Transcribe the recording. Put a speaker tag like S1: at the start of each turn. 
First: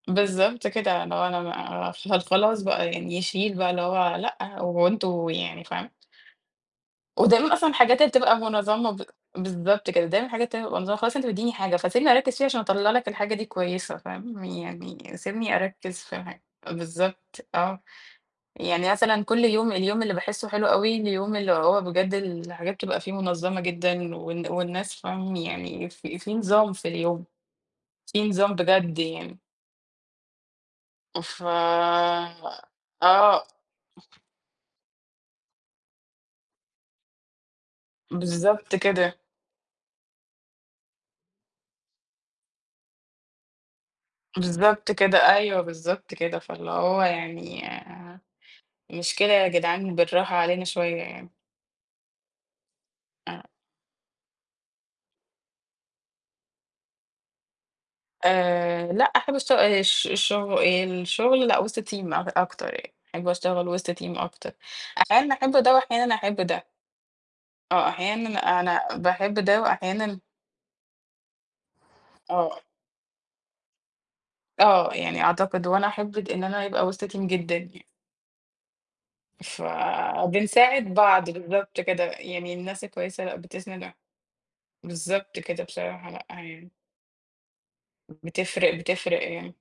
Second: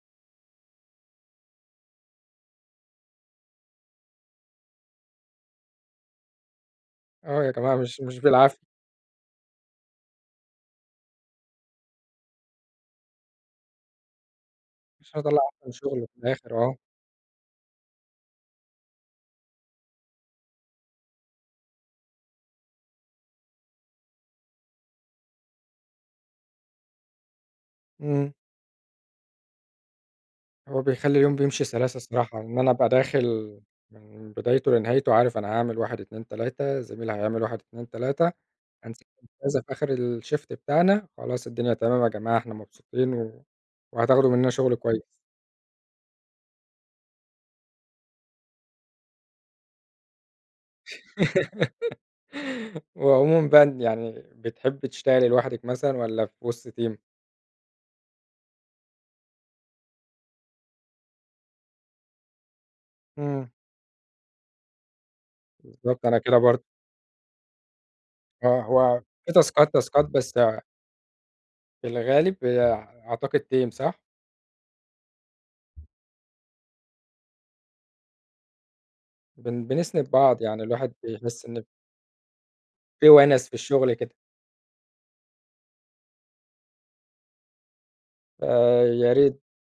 S1: بالضبط كده. اللي هو أنا ما أعرَفش هل خلاص بقى يعني يشيل بقى اللي هو لأ، هو أنتم يعني فاهم؟
S2: آه يا
S1: ودايمًا أصلًا
S2: جماعة،
S1: الحاجات
S2: مش
S1: اللي
S2: مش
S1: بتبقى
S2: بالعافية.
S1: مُنظَّمة ب بالضبط كده. دايمًا الحاجات التانية تبقى مُنظَّمة، خلاص أنت مدّيني حاجة، فسيبني أركِّز فيها عشان أطلّع لك الحاجة دي كويسة، فاهم، يعني
S2: عشان أطَلّع
S1: سيبني
S2: أحسَن
S1: أركّز
S2: شُغل
S1: في
S2: في
S1: حاج
S2: الآخِر، آه.
S1: بالضبط، آه. يعني مثلًا كلّ يوم، اليوم اللي باحسه حلو أوي، اليوم اللي هو بجد الحاجات بتبقى فيه مُنظّمة جدًا والن والناس، فاهم، يعني في في نظام في اليوم، فيه
S2: امم.
S1: نظام بجد يعني.
S2: هو بيخلّي اليوم
S1: ف
S2: بيمشي سريع على أساس الراحة، إن أنا أبقى
S1: آه.
S2: داخل من بدايته لنهايته عارف أنا هاعمل 1، 2، 3 زميلي هيعمل 1، 2، 3
S1: بالضبط
S2: هنسلّم
S1: كده.
S2: كذا في آخر الshift بتاعنا، خلاص الدنيا تمام يا جماعة، إحنا مبسوطين و وهتاخدوا منّنا شُغل
S1: بالضبط
S2: كويس.
S1: كده. أيوه، بالضبط كده. فاللي هو يعني مش كده يا جدعان، بالراحة علينا شوية يعني.
S2: هو
S1: آه.
S2: عمومًا بقى أن يعني، بتحبي تشتغلي لوحدِك مثلًا، والّا في وسط team؟
S1: آآ لأ إحنا بنشت آآ الش الشغ الشغل لأ، وِسط team أك أكتر يعني، أحب
S2: امم.
S1: أشتغل وسط team أكتر، أحيانًا باحب ده
S2: بالضبط،
S1: وأحيانًا
S2: أنا
S1: أحب
S2: كده برضه.
S1: ده. آه، أحيانًا
S2: آه،
S1: أنا
S2: هو في
S1: باحب ده،
S2: تاسكات، تاسكات
S1: وأحيانًا
S2: بس في الغالب،
S1: آه.
S2: آآ، أعتقد team صح؟
S1: آه، يعني أعتقد وأنا أحب اد إن أنا يبقى وسط team جدًا يع
S2: بن-بنِسند بعض، يعني الواحد
S1: فبنساعد بعض،
S2: بيحس إن
S1: بالضبط كده. يعني الناس
S2: في
S1: الكويسة لأ
S2: ونَس في
S1: بتسنِد ع
S2: الشغل كده.
S1: بالضبط كده، بصراحة لأ يعني. بتفرِق،
S2: آآ، يا
S1: بتفرِق
S2: ريت
S1: يعني.